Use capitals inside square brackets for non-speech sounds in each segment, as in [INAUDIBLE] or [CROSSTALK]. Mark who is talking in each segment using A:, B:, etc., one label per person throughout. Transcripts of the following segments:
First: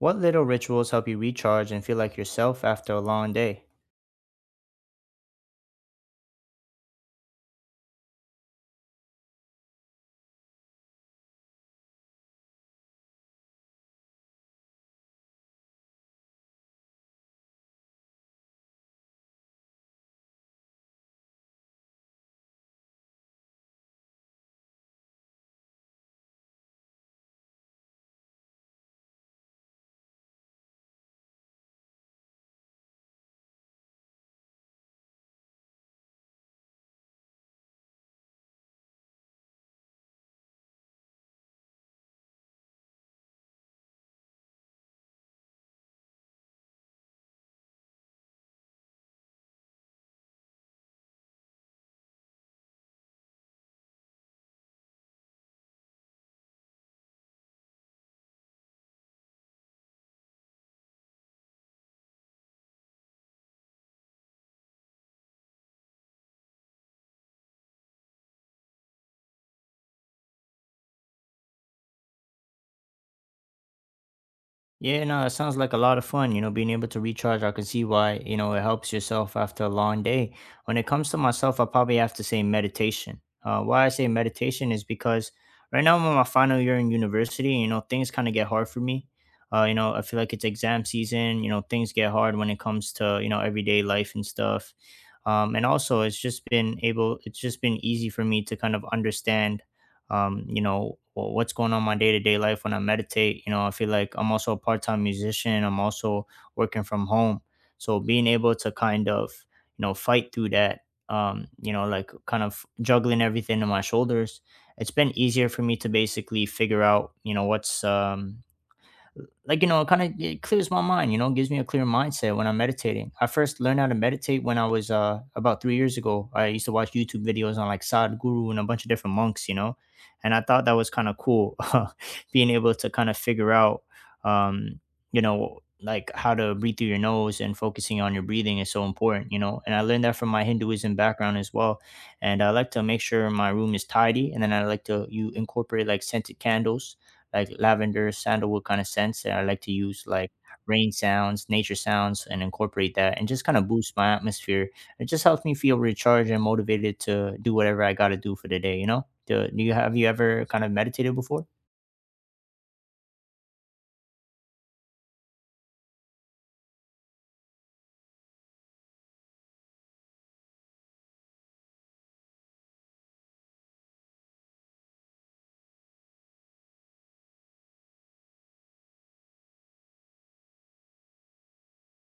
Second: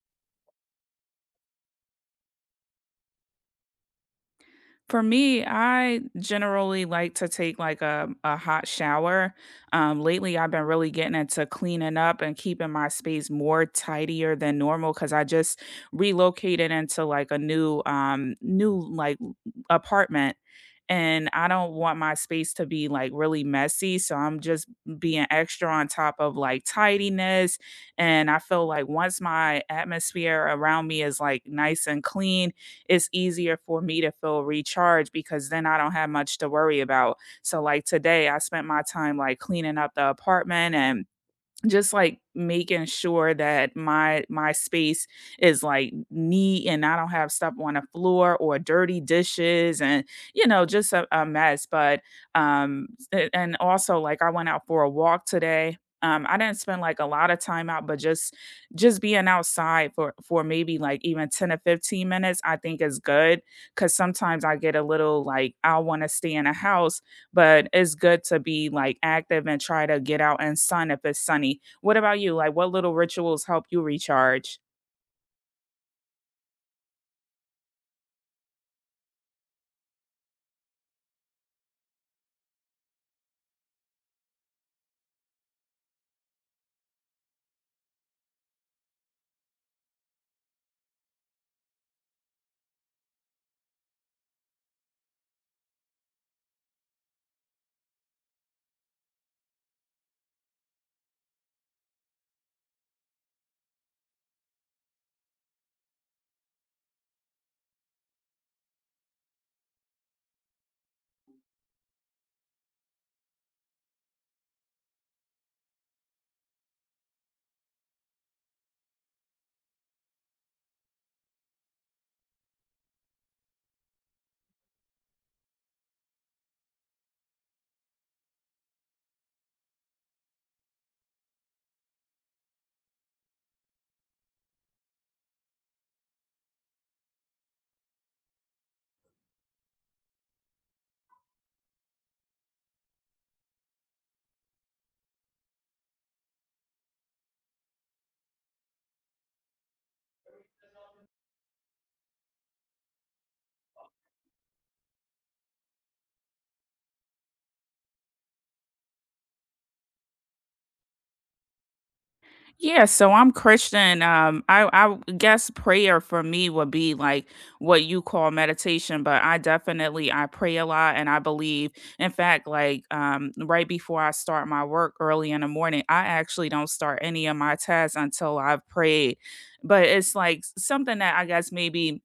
A: What little rituals help you recharge and feel like yourself after a long day?
B: For me, I generally like to take a hot shower. Lately, I've been really getting into cleaning up and keeping my space more tidier than normal because I just relocated into like a new new like apartment. And I don't want my space to be like really messy. So I'm just being extra on top of like tidiness. And I feel like once my atmosphere around me is like nice and clean, it's easier for me to feel recharged because then I don't have much to worry about. So, like today, I spent my time like cleaning up the apartment and just, like, making sure that my space is, like, neat and I don't have stuff on the floor or dirty dishes and just a mess, but, um, a and also, like, I went out for a walk today. I didn't spend, like, a lot of time out, but just being outside for maybe, like, even 10 or 15 minutes, I think is good because sometimes I get a little, like, I wanna stay in a house, but it's good to be like active and try to get out and sun if it's sunny. What about you? Like what little rituals help you recharge?
A: Yeah, no, it sounds like a lot of fun. You know, being able to recharge, I can see why, you know, it helps yourself after a long day. When it comes to myself, I probably have to say meditation. Why I say meditation is because right now I'm in my final year in university. You know, things kind of get hard for me. You know, I feel like it's exam season. You know, things get hard when it comes to, you know, everyday life and stuff. And also, it's just been able, it's just been easy for me to kind of understand you know, what's going on in my day to day life when I meditate. You know, I feel like I'm also a part time musician. I'm also working from home. So being able to kind of, you know, fight through that, you know, like kind of juggling everything on my shoulders, it's been easier for me to basically figure out, you know, what's, like, you know, it kind of it clears my mind, you know, gives me a clear mindset when I'm meditating. I first learned how to meditate when I was about 3 years ago. I used to watch YouTube videos on like Sadhguru and a bunch of different monks, you know, and I thought that was kind of cool, [LAUGHS] being able to kind of figure out, um, you know, like how to breathe through your nose and focusing on your breathing is so important, you know. And I learned that from my Hinduism background as well. And I like to make sure my room is tidy, and then I like to you incorporate like scented candles like lavender, sandalwood kind of scents. And I like to use like rain sounds, nature sounds, and incorporate that and just kind of boost my atmosphere. It just helps me feel recharged and motivated to do whatever I got to do for the day, you know? Do you have you ever kind of meditated before?
B: Yeah, so I'm Christian. I guess prayer for me would be like what you call meditation, but I definitely I pray a lot and I believe. In fact, like right before I start my work early in the morning, I actually don't start any of my tasks until I've prayed. But it's like something that I guess maybe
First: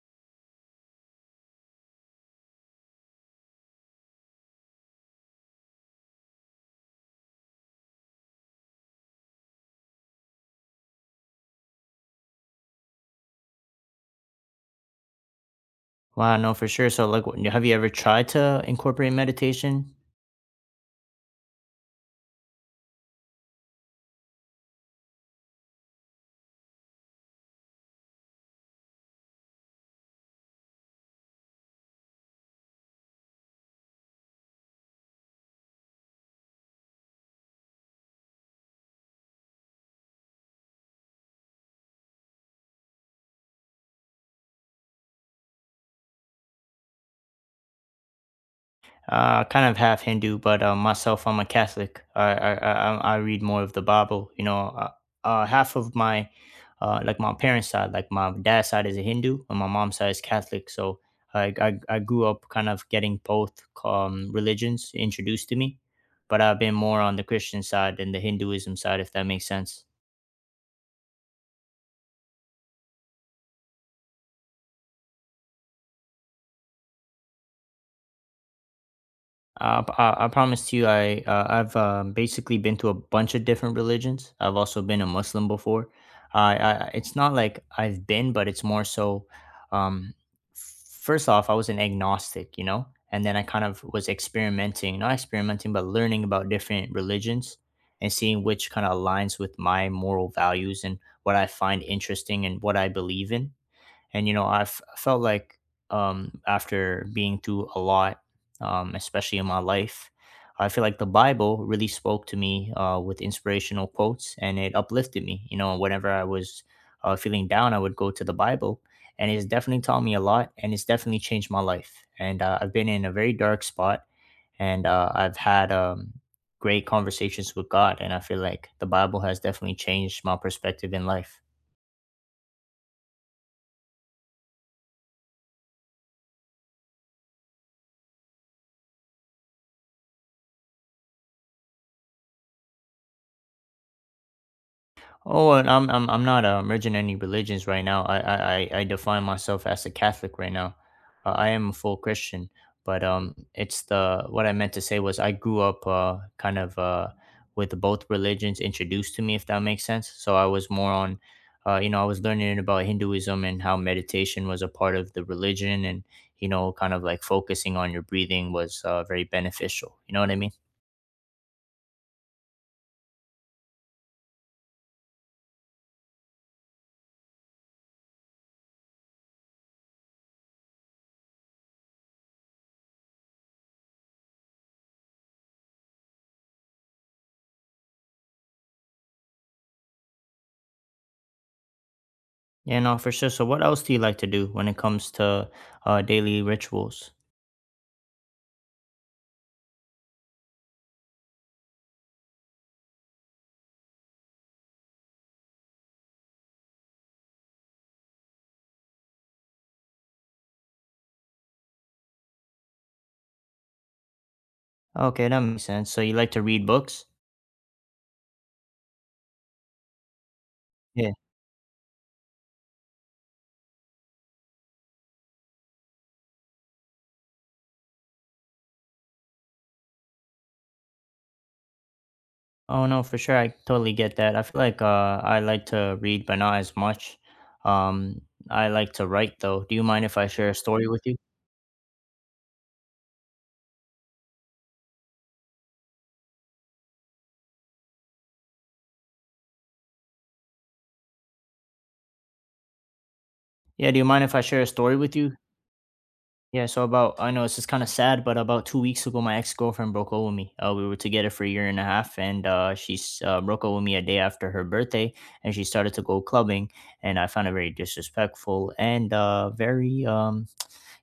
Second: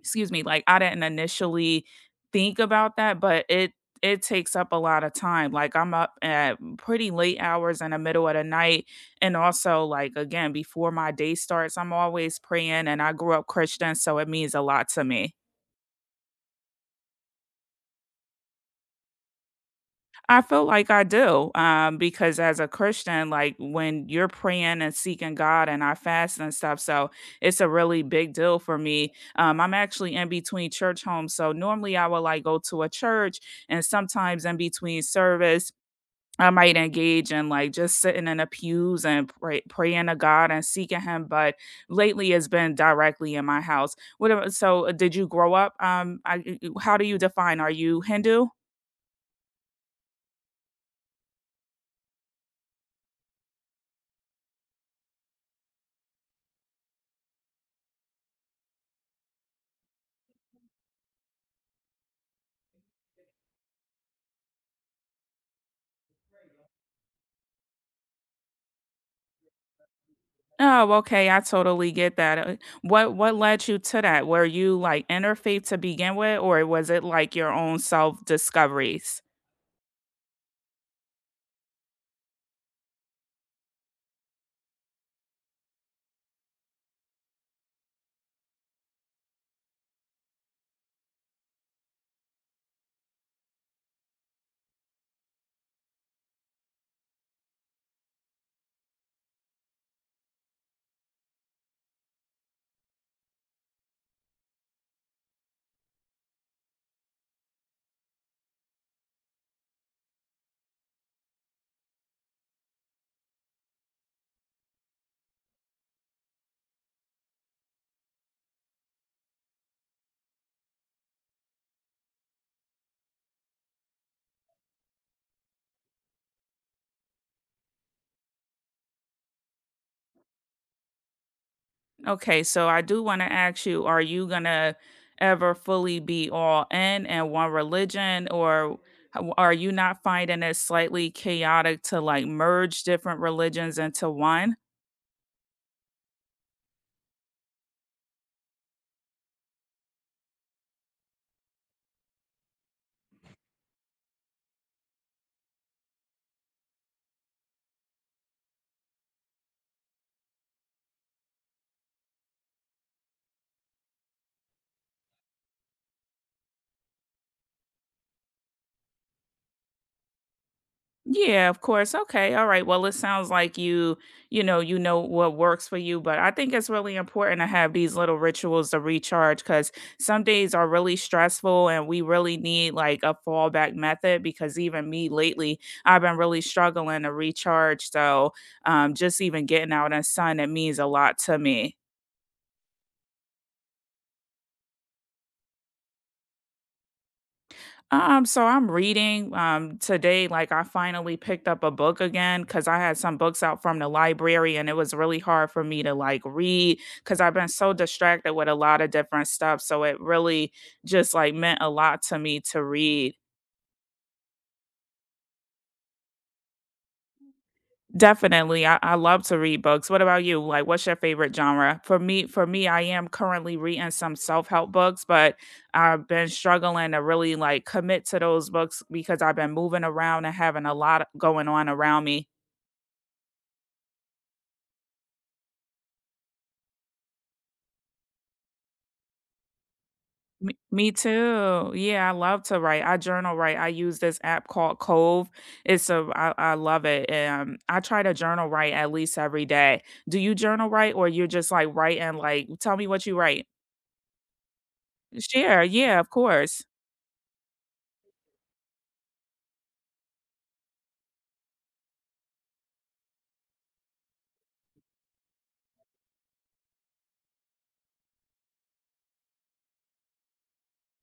B: excuse me, like, I didn't initially think about that, but it takes up a lot of time, like, I'm up at pretty late hours in the middle of the night, and also, like, again, before my day starts, I'm always praying, and I grew up Christian, so it means a lot to me.
A: Wow, no, for sure. So, like, have you ever tried to incorporate meditation?
B: I feel like I do, because as a Christian, like when you're praying and seeking God and I fast and stuff, so it's a really big deal for me. I'm actually in between church homes, so normally I would like go to a church, and sometimes in between service, I might engage in like just sitting in the pews and praying to God and seeking Him. But lately, it's been directly in my house. So, did you grow up? How do you define? Are you Hindu?
A: Kind of half Hindu, but myself, I'm a Catholic. I read more of the Bible. Half of my like my parents' side, like my dad's side is a Hindu, and my mom's side is Catholic. So I grew up kind of getting both religions introduced to me, but I've been more on the Christian side than the Hinduism side, if that makes sense.
B: Oh, okay, I totally get that. What what led you to that? Were you like interfaith to begin with, or was it like your own self discoveries?
A: I promise you, I've basically been to a bunch of different religions. I've also been a Muslim before. I it's not like I've been, but it's more so. Um, First off, I was an agnostic, you know, and then I kind of was experimenting, not experimenting, but learning about different religions and seeing which kind of aligns with my moral values and what I find interesting and what I believe in and I felt like after being through a lot especially in my life, I feel like the Bible really spoke to me with inspirational quotes and it uplifted me, you know, whenever I was feeling down I would go to the Bible, and it's definitely taught me a lot and it's definitely changed my life, and I've been in a very dark spot, and I've had great conversations with God, and I feel like the Bible has definitely changed my perspective in life.
B: Okay, so I do want to ask you: are you gonna ever fully be all in one religion, or are you not finding it slightly chaotic to like merge different religions into one?
A: And I'm not merging any religions right now. I define myself as a Catholic right now. I am a full Christian, but it's the what I meant to say was I grew up kind of with both religions introduced to me, if that makes sense. So I was more on, you know, I was learning about Hinduism and how meditation was a part of the religion, and you know, kind of like focusing on your breathing was very beneficial. You know what I mean?
B: Yeah, of course. Okay. All right. Well, it sounds like you, you know what works for you, but I think it's really important to have these little rituals to recharge cuz some days are really stressful and we really need like a fallback method because even me lately, I've been really struggling to recharge. So, just even getting out in the sun it means a lot to me.
A: Yeah, no, for sure. So, what else do you like to do when it comes to daily rituals?
B: So I'm reading. Today, like I finally picked up a book again because I had some books out from the library and it was really hard for me to like read because I've been so distracted with a lot of different stuff. So it really just like meant a lot to me to read.
A: Okay, that makes sense. So, you like to read books?
B: Definitely. I love to read books. What about you? Like, what's your
A: Yeah.
B: favorite genre? For me, I am currently reading some self-help books, but I've been struggling to really like commit to those books because I've been moving around and having a lot going on around me.
A: Oh, no, for sure. I totally get that. I feel like I like to read, but not as much. Um, I like to write, though. Do you mind if I share
B: Me
A: a story
B: me
A: with you?
B: too. Yeah, I love to write. I journal write. I use this app called Cove. I love it. I try to journal write at least every day. Do you journal write or you're just like writing like tell me what you write?
A: Yeah, do you mind if I share a story with you?
B: Share, yeah, of course.
A: Yeah, so about I know it's just kind of sad, but about 2 weeks ago, my ex girlfriend broke up with me. We were together for a year and a half, and broke up with me a day after her birthday, and she started to go clubbing, and I found it very disrespectful and very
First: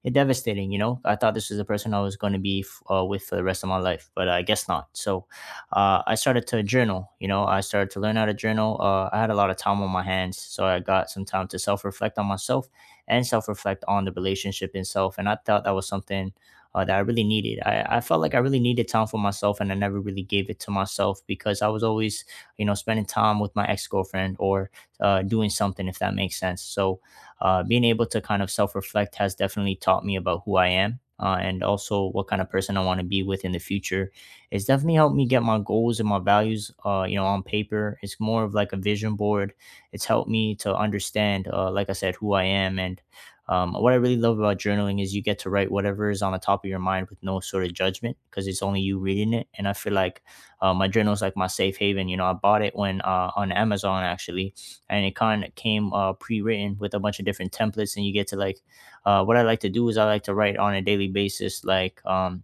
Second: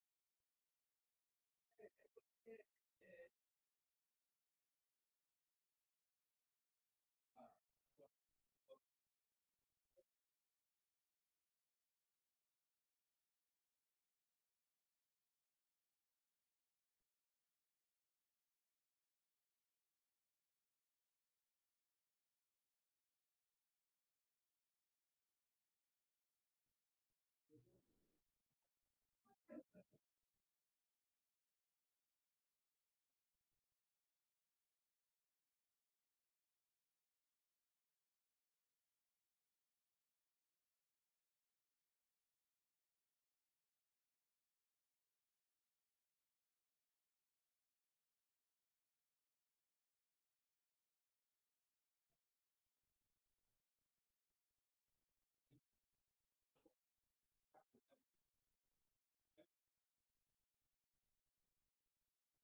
A: it devastating. You know, I thought this was the person I was going to be with for the rest of my life, but I guess not. So I started to journal. You know, I started to learn how to journal. I had a lot of time on my hands, so I got some time to self reflect on myself and self reflect on the relationship itself. And I thought that was something that I really needed. I felt like I really needed time for myself, and I never really gave it to myself because I was always, you know, spending time with my ex girlfriend or doing something, if that makes sense. So being able to kind of self reflect has definitely taught me about who I am and also what kind of person I want to be with in the future. It's definitely helped me get my goals and my values, you know, on paper. It's more of like a vision board. It's helped me to understand, like I said, who I am and what I really love about journaling is you get to write whatever is on the top of your mind with no sort of judgment because it's only you reading it. And I feel like my journal is like my safe haven. You know, I bought it when on Amazon actually, and it kind of came pre-written with a bunch of different templates and you get to like what I like to do is I like to write on a daily basis like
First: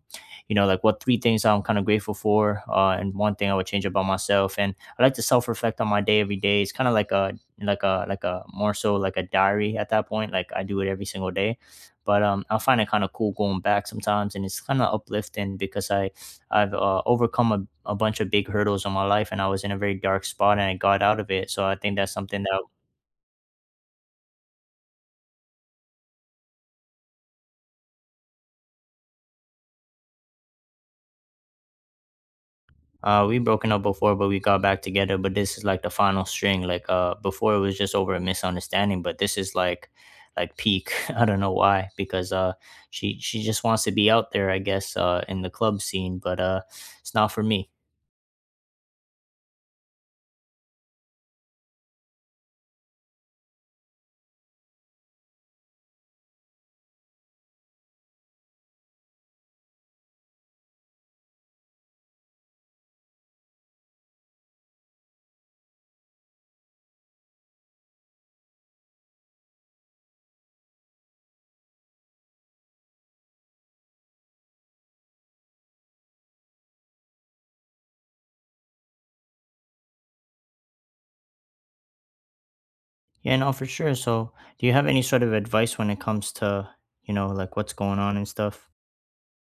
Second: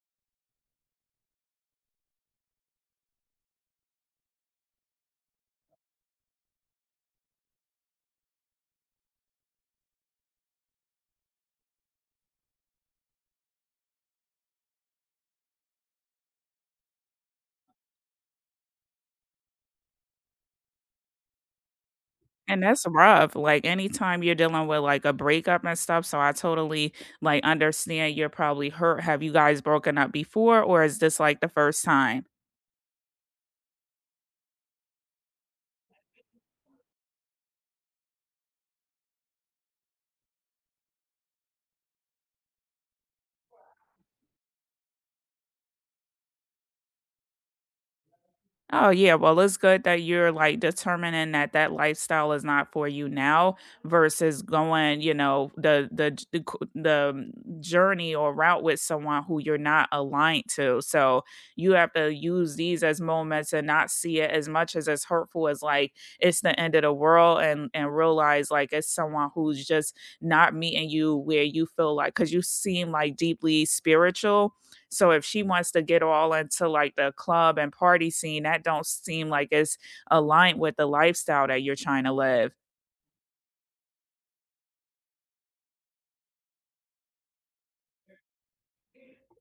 A: you know like what three things I'm kind of grateful for and one thing I would change about myself, and I like to self-reflect on my day every day. It's kind of like a more so like a diary at that point. Like, I do it every single day, but I find it kind of cool going back sometimes, and it's kind of uplifting because I've overcome a bunch of big hurdles in my life, and I was in a very dark spot, and I got out of it. So I think that's something that
B: And that's rough. Like anytime you're dealing with like a breakup and stuff. So I totally like understand you're probably hurt. Have you guys broken up before or is this like the first time?
A: we broken up before, but we got back together. But this is like the final string. Like before, it was just over a misunderstanding, but this is like peak. [LAUGHS] I don't know why, because she just wants to be out there, I guess, in the club scene, but it's not for me.
B: Oh, yeah. Well, it's good that you're like determining that that lifestyle is not for you now versus going, you know, the j- the, c- the journey or route with someone who you're not aligned to. So you have to use these as moments and not see it as much as hurtful as like it's the end of the world and realize like it's someone who's just not meeting you where you feel like because you seem like deeply spiritual so if she wants to get all into like the club and party scene, that don't seem like it's aligned with the lifestyle that you're trying to live.
A: Yeah, no, for sure. So, do you have any sort of advice when it comes to you know like what's going on and stuff?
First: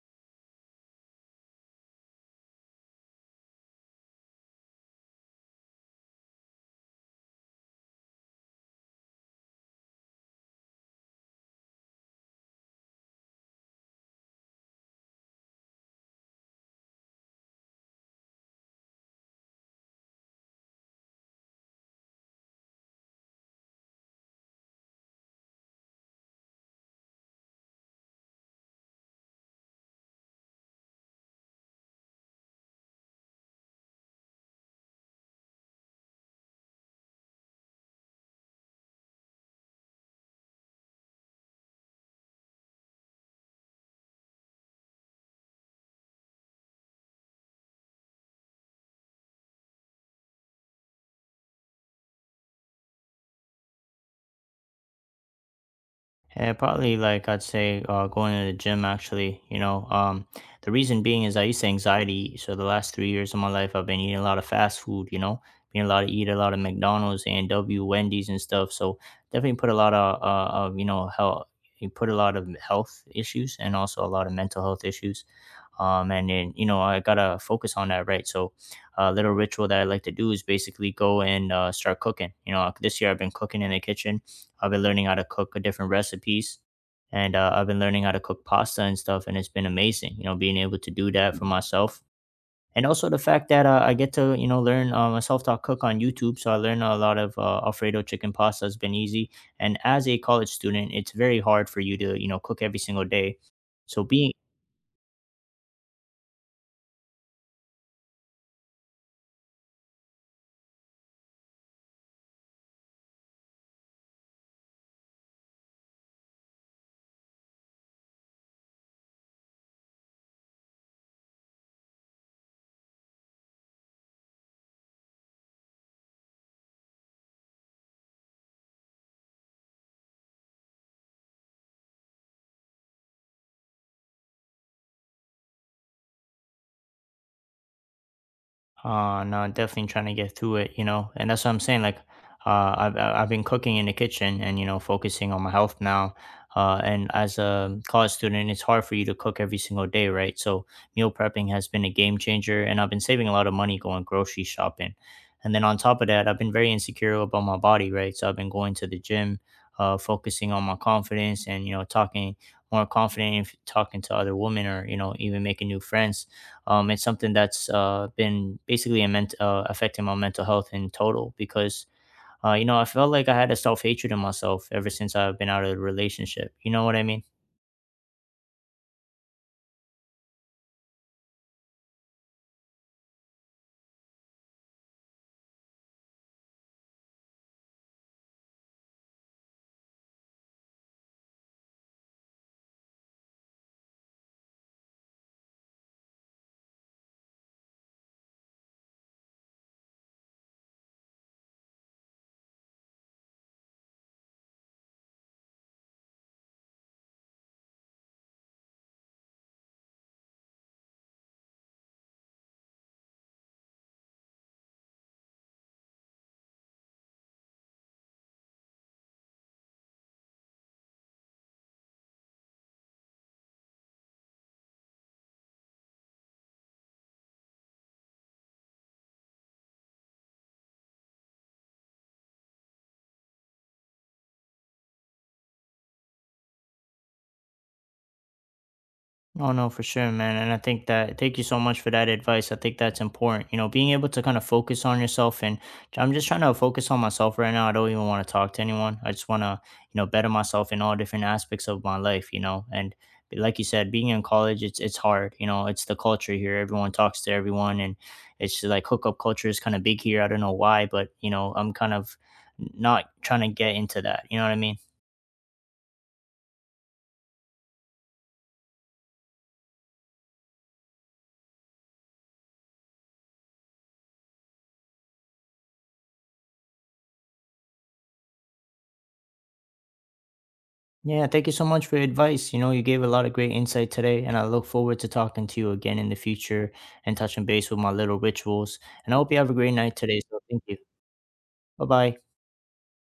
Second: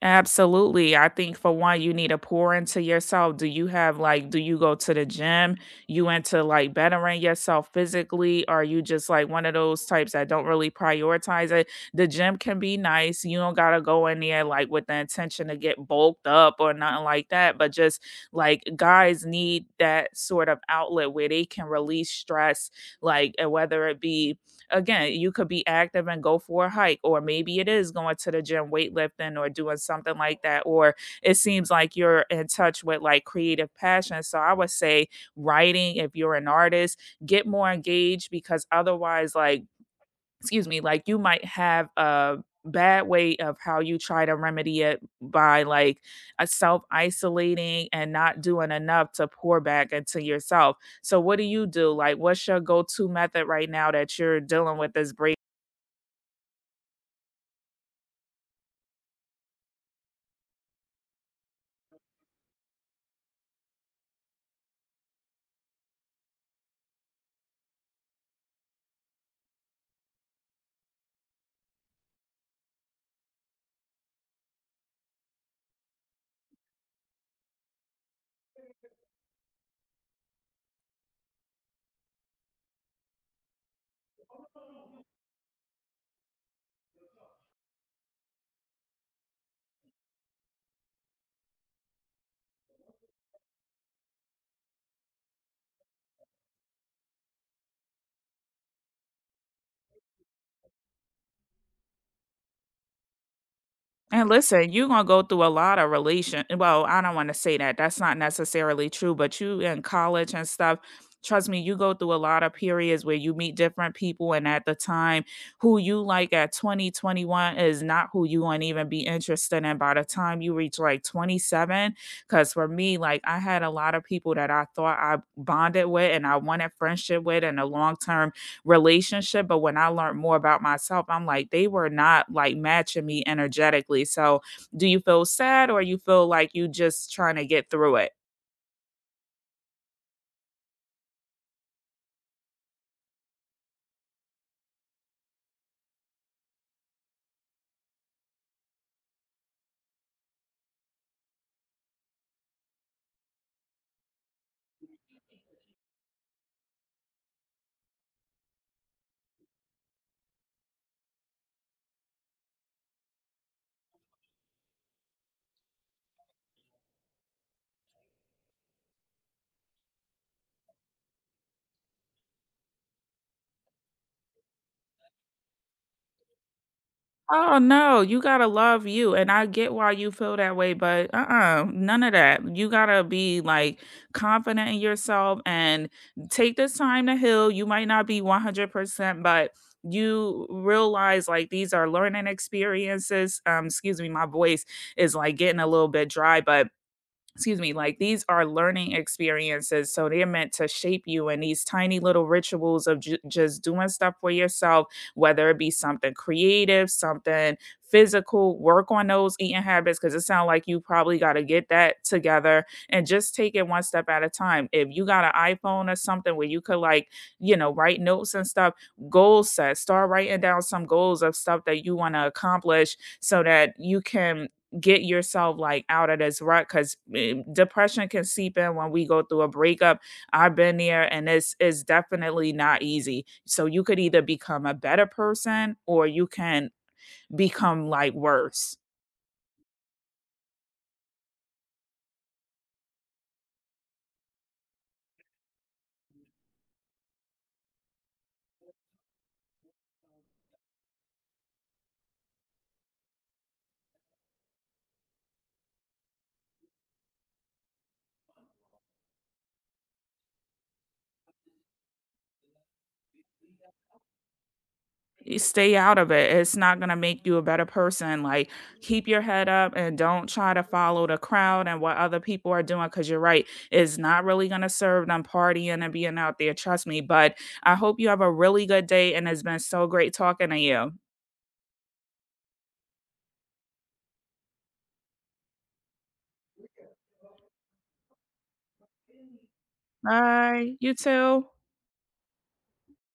B: Absolutely. I think for one, you need to pour into yourself. Do you have like, do you go to the gym? You into like bettering yourself physically? Or are you just like one of those types that don't really prioritize it? The gym can be nice. You don't gotta go in there like with the intention to get bulked up or nothing like that. But just like guys need that sort of outlet where they can release stress, like and whether it be again, you could be active and go for a hike, or maybe it is going to the gym weightlifting or doing something like that. Or it seems like you're in touch with like creative passion. So I would say writing, if you're an artist, get more engaged because otherwise, like excuse me, like you might have a bad way of how you try to remedy it by like a self isolating and not doing enough to pour back into yourself. So what do you do? Like what's your go-to method right now that you're dealing with this break?
A: Yeah, probably like I'd say going to the gym actually, you know, the reason being is I used to anxiety. So the last 3 years of my life, I've been eating a lot of fast food, you know, being a lot to eat a lot of McDonald's, A and W, Wendy's and stuff. So definitely put a lot of, you know, health, you put a lot of health issues and also a lot of mental health issues, and then you know I gotta focus on that, right? So, a little ritual that I like to do is basically go and start cooking. You know, like, this year I've been cooking in the kitchen. I've been learning how to cook a different recipes, and I've been learning how to cook pasta and stuff, and it's been amazing. You know, being able to do that for myself, and also the fact that I get to you know learn a self-taught cook on YouTube. So I learn a lot of Alfredo chicken pasta has been easy, and as a college student, it's very hard for you to you know cook every single day. So
B: And
A: being
B: listen, you're gonna go through a lot of relation. Well, I don't want to say that. That's not necessarily true, but you in college and stuff, trust me, you go through a lot of periods where you meet different people, and at the time, who you like at 20 21 is not who you want to even be interested in by the time you reach like 27. Because for me, like I had a lot of people that I thought I bonded with and I wanted friendship with and a long term relationship, but when I learned more about myself, I'm like, they were not like matching me energetically. So, do you feel sad or you feel like you just trying to get through it?
A: No, definitely trying to get through it, you know, and that's what I'm saying. Like, I've been cooking in the kitchen and you know focusing on my health now. And as a college student, it's hard for you to cook every single day, right? So meal prepping has been a game changer, and I've been saving a lot of money going grocery shopping. And then on top of that, I've been very insecure about my body, right? So I've been going to the gym, focusing on my confidence and you know talking more confident, talking to other women or you know even making new friends, it's something that's been basically affecting my mental health in total because, you know, I felt like I had a self hatred in myself ever since I've been out of the relationship. You know what I mean?
B: Oh no, you gotta love you. And I get why you feel that way, but uh-uh, none of that. You gotta be like confident in yourself and take this time to heal. You might not be 100%, but you realize like these are learning experiences. Excuse me, my voice is like getting a little bit dry, but excuse me, like these are learning experiences. So they're meant to shape you in these tiny little rituals of just doing stuff for yourself, whether it be something creative, something physical, work on those eating habits. Cause it sounds like you probably got to get that together and just take it one step at a time. If you got an iPhone or something where you could like, you know, write notes and stuff, goal set, start writing down some goals of stuff that you want to accomplish so that you can get yourself like out of this rut because depression can seep in when we go through a breakup. I've been there and it's definitely not easy. So you could either become a better person or you can become like worse.
A: Oh no, for sure, man. And I think that thank you so much for that advice. I think that's important. You know, being able to kind of focus on yourself and I'm just trying to focus on myself right now. I don't even want to talk to anyone. I just want to, you know, better myself in all different aspects of my life, you know. And like you said, being in college, it's hard. You know, it's the culture here. Everyone talks to everyone, and it's just like hookup culture is kind of big here. I don't know why, but you know, I'm kind of not trying to get into that. You know what I mean?
B: Stay out of it. It's not gonna make you a better person. Like keep your head up and don't try to follow the crowd and what other people are doing because you're right. It's not really gonna serve them partying and being out there, trust me. But I hope you have a really good day and it's been so great talking to you.
A: Yeah, thank you so much for your advice. You know, you gave a lot of great insight today, and I look forward to talking to you again in the future and touching base with my little rituals. And I hope you have a great night today. So thank
B: Bye.
A: you.
B: You too.
A: Bye bye.